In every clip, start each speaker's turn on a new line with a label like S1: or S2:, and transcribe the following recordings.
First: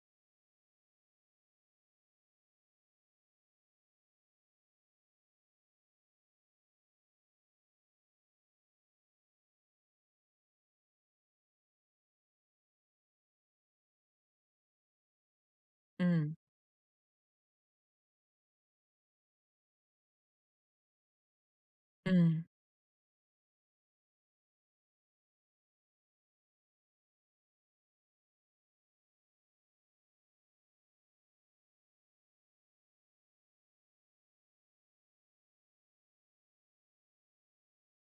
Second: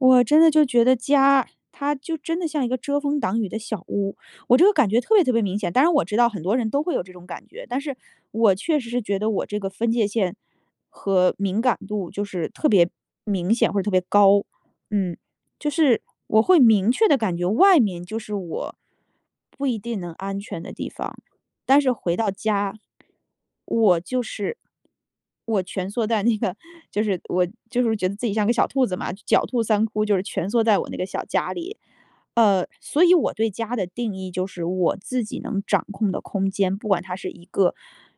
S1: 我真的就觉得家，它就真的像一个遮风挡雨的小屋。我这个感觉特别特别明显，当然我知道很多人都会有这种感觉。但是我确实是觉得我这个分界线，和敏感度就是特别明显，或者特别高。嗯，就是
S2: 嗯。
S1: 我会明确地感觉外面就是我不一定能安全的地方，但是回到
S2: 嗯。
S1: 家，我就是我蜷缩在那个就是我就是觉得自己像个小兔子嘛，狡兔3窟，就是蜷缩在我那个小家里。呃，所以我对家的定义，就是我自己能掌控的空间，不管它是一个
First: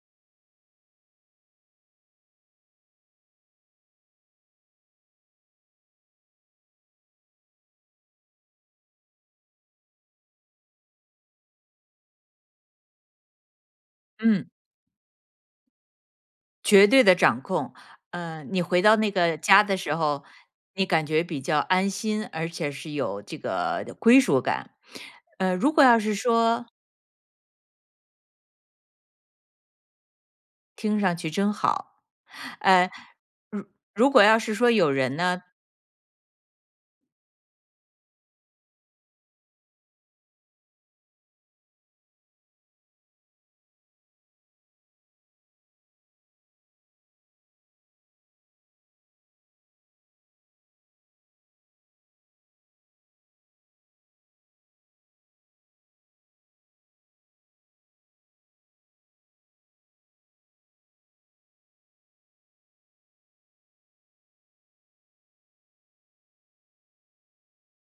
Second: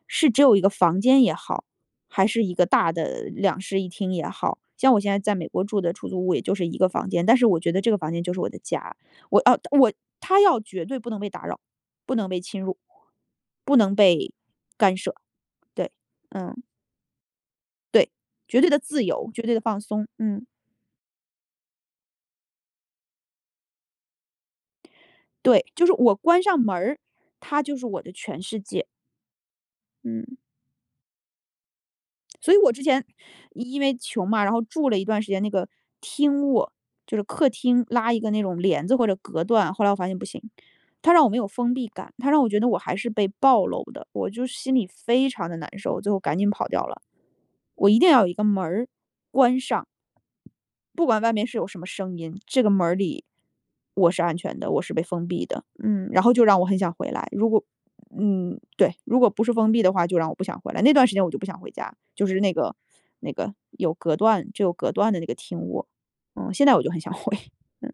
S1: 是只有1个房间也好，还是一个大的2室1厅也好。像我现在在美国住的出租屋，也就是1个房间，但是我觉得这个房间就是我的家。我哦我它要绝对不能被打扰，不能被侵入，不能被
S2: 嗯。
S1: 干涉。对。嗯。
S2: 绝对的掌控，
S1: 对，
S2: 嗯，
S1: 绝
S2: 你
S1: 对的
S2: 回到
S1: 自
S2: 那
S1: 由，
S2: 个
S1: 绝对的
S2: 家的
S1: 放
S2: 时
S1: 松，
S2: 候，
S1: 嗯。
S2: 你感觉比较安心，而且是有这个归属感，呃，
S1: 对，
S2: 如果
S1: 就是
S2: 要
S1: 我
S2: 是
S1: 关上
S2: 说
S1: 门儿，它就是我的全世界。嗯。
S2: 听上去真好，
S1: 所以我之
S2: 呃，
S1: 前
S2: 如
S1: 因为
S2: 如果
S1: 穷
S2: 要
S1: 嘛，然
S2: 是
S1: 后
S2: 说
S1: 住
S2: 有
S1: 了一
S2: 人
S1: 段时
S2: 呢？
S1: 间那个厅卧，就是客厅，拉一个那种帘子，或者隔断，后来我发现不行，它让我没有封闭感，它让我觉得我还是被暴露的，我就是心里非常得难受，最后赶紧跑掉了。我一定要有一个门儿关上。不管外面是有什么声音，这个门儿里我是安全的，我是被封闭的。嗯，然后就让我很想回来，如果嗯，对，如果不是封闭的话，就让我不想回来，那段时间我就不想回家，就是那个那个有隔断就隔断的那个厅卧，嗯，现在我就很想回。嗯。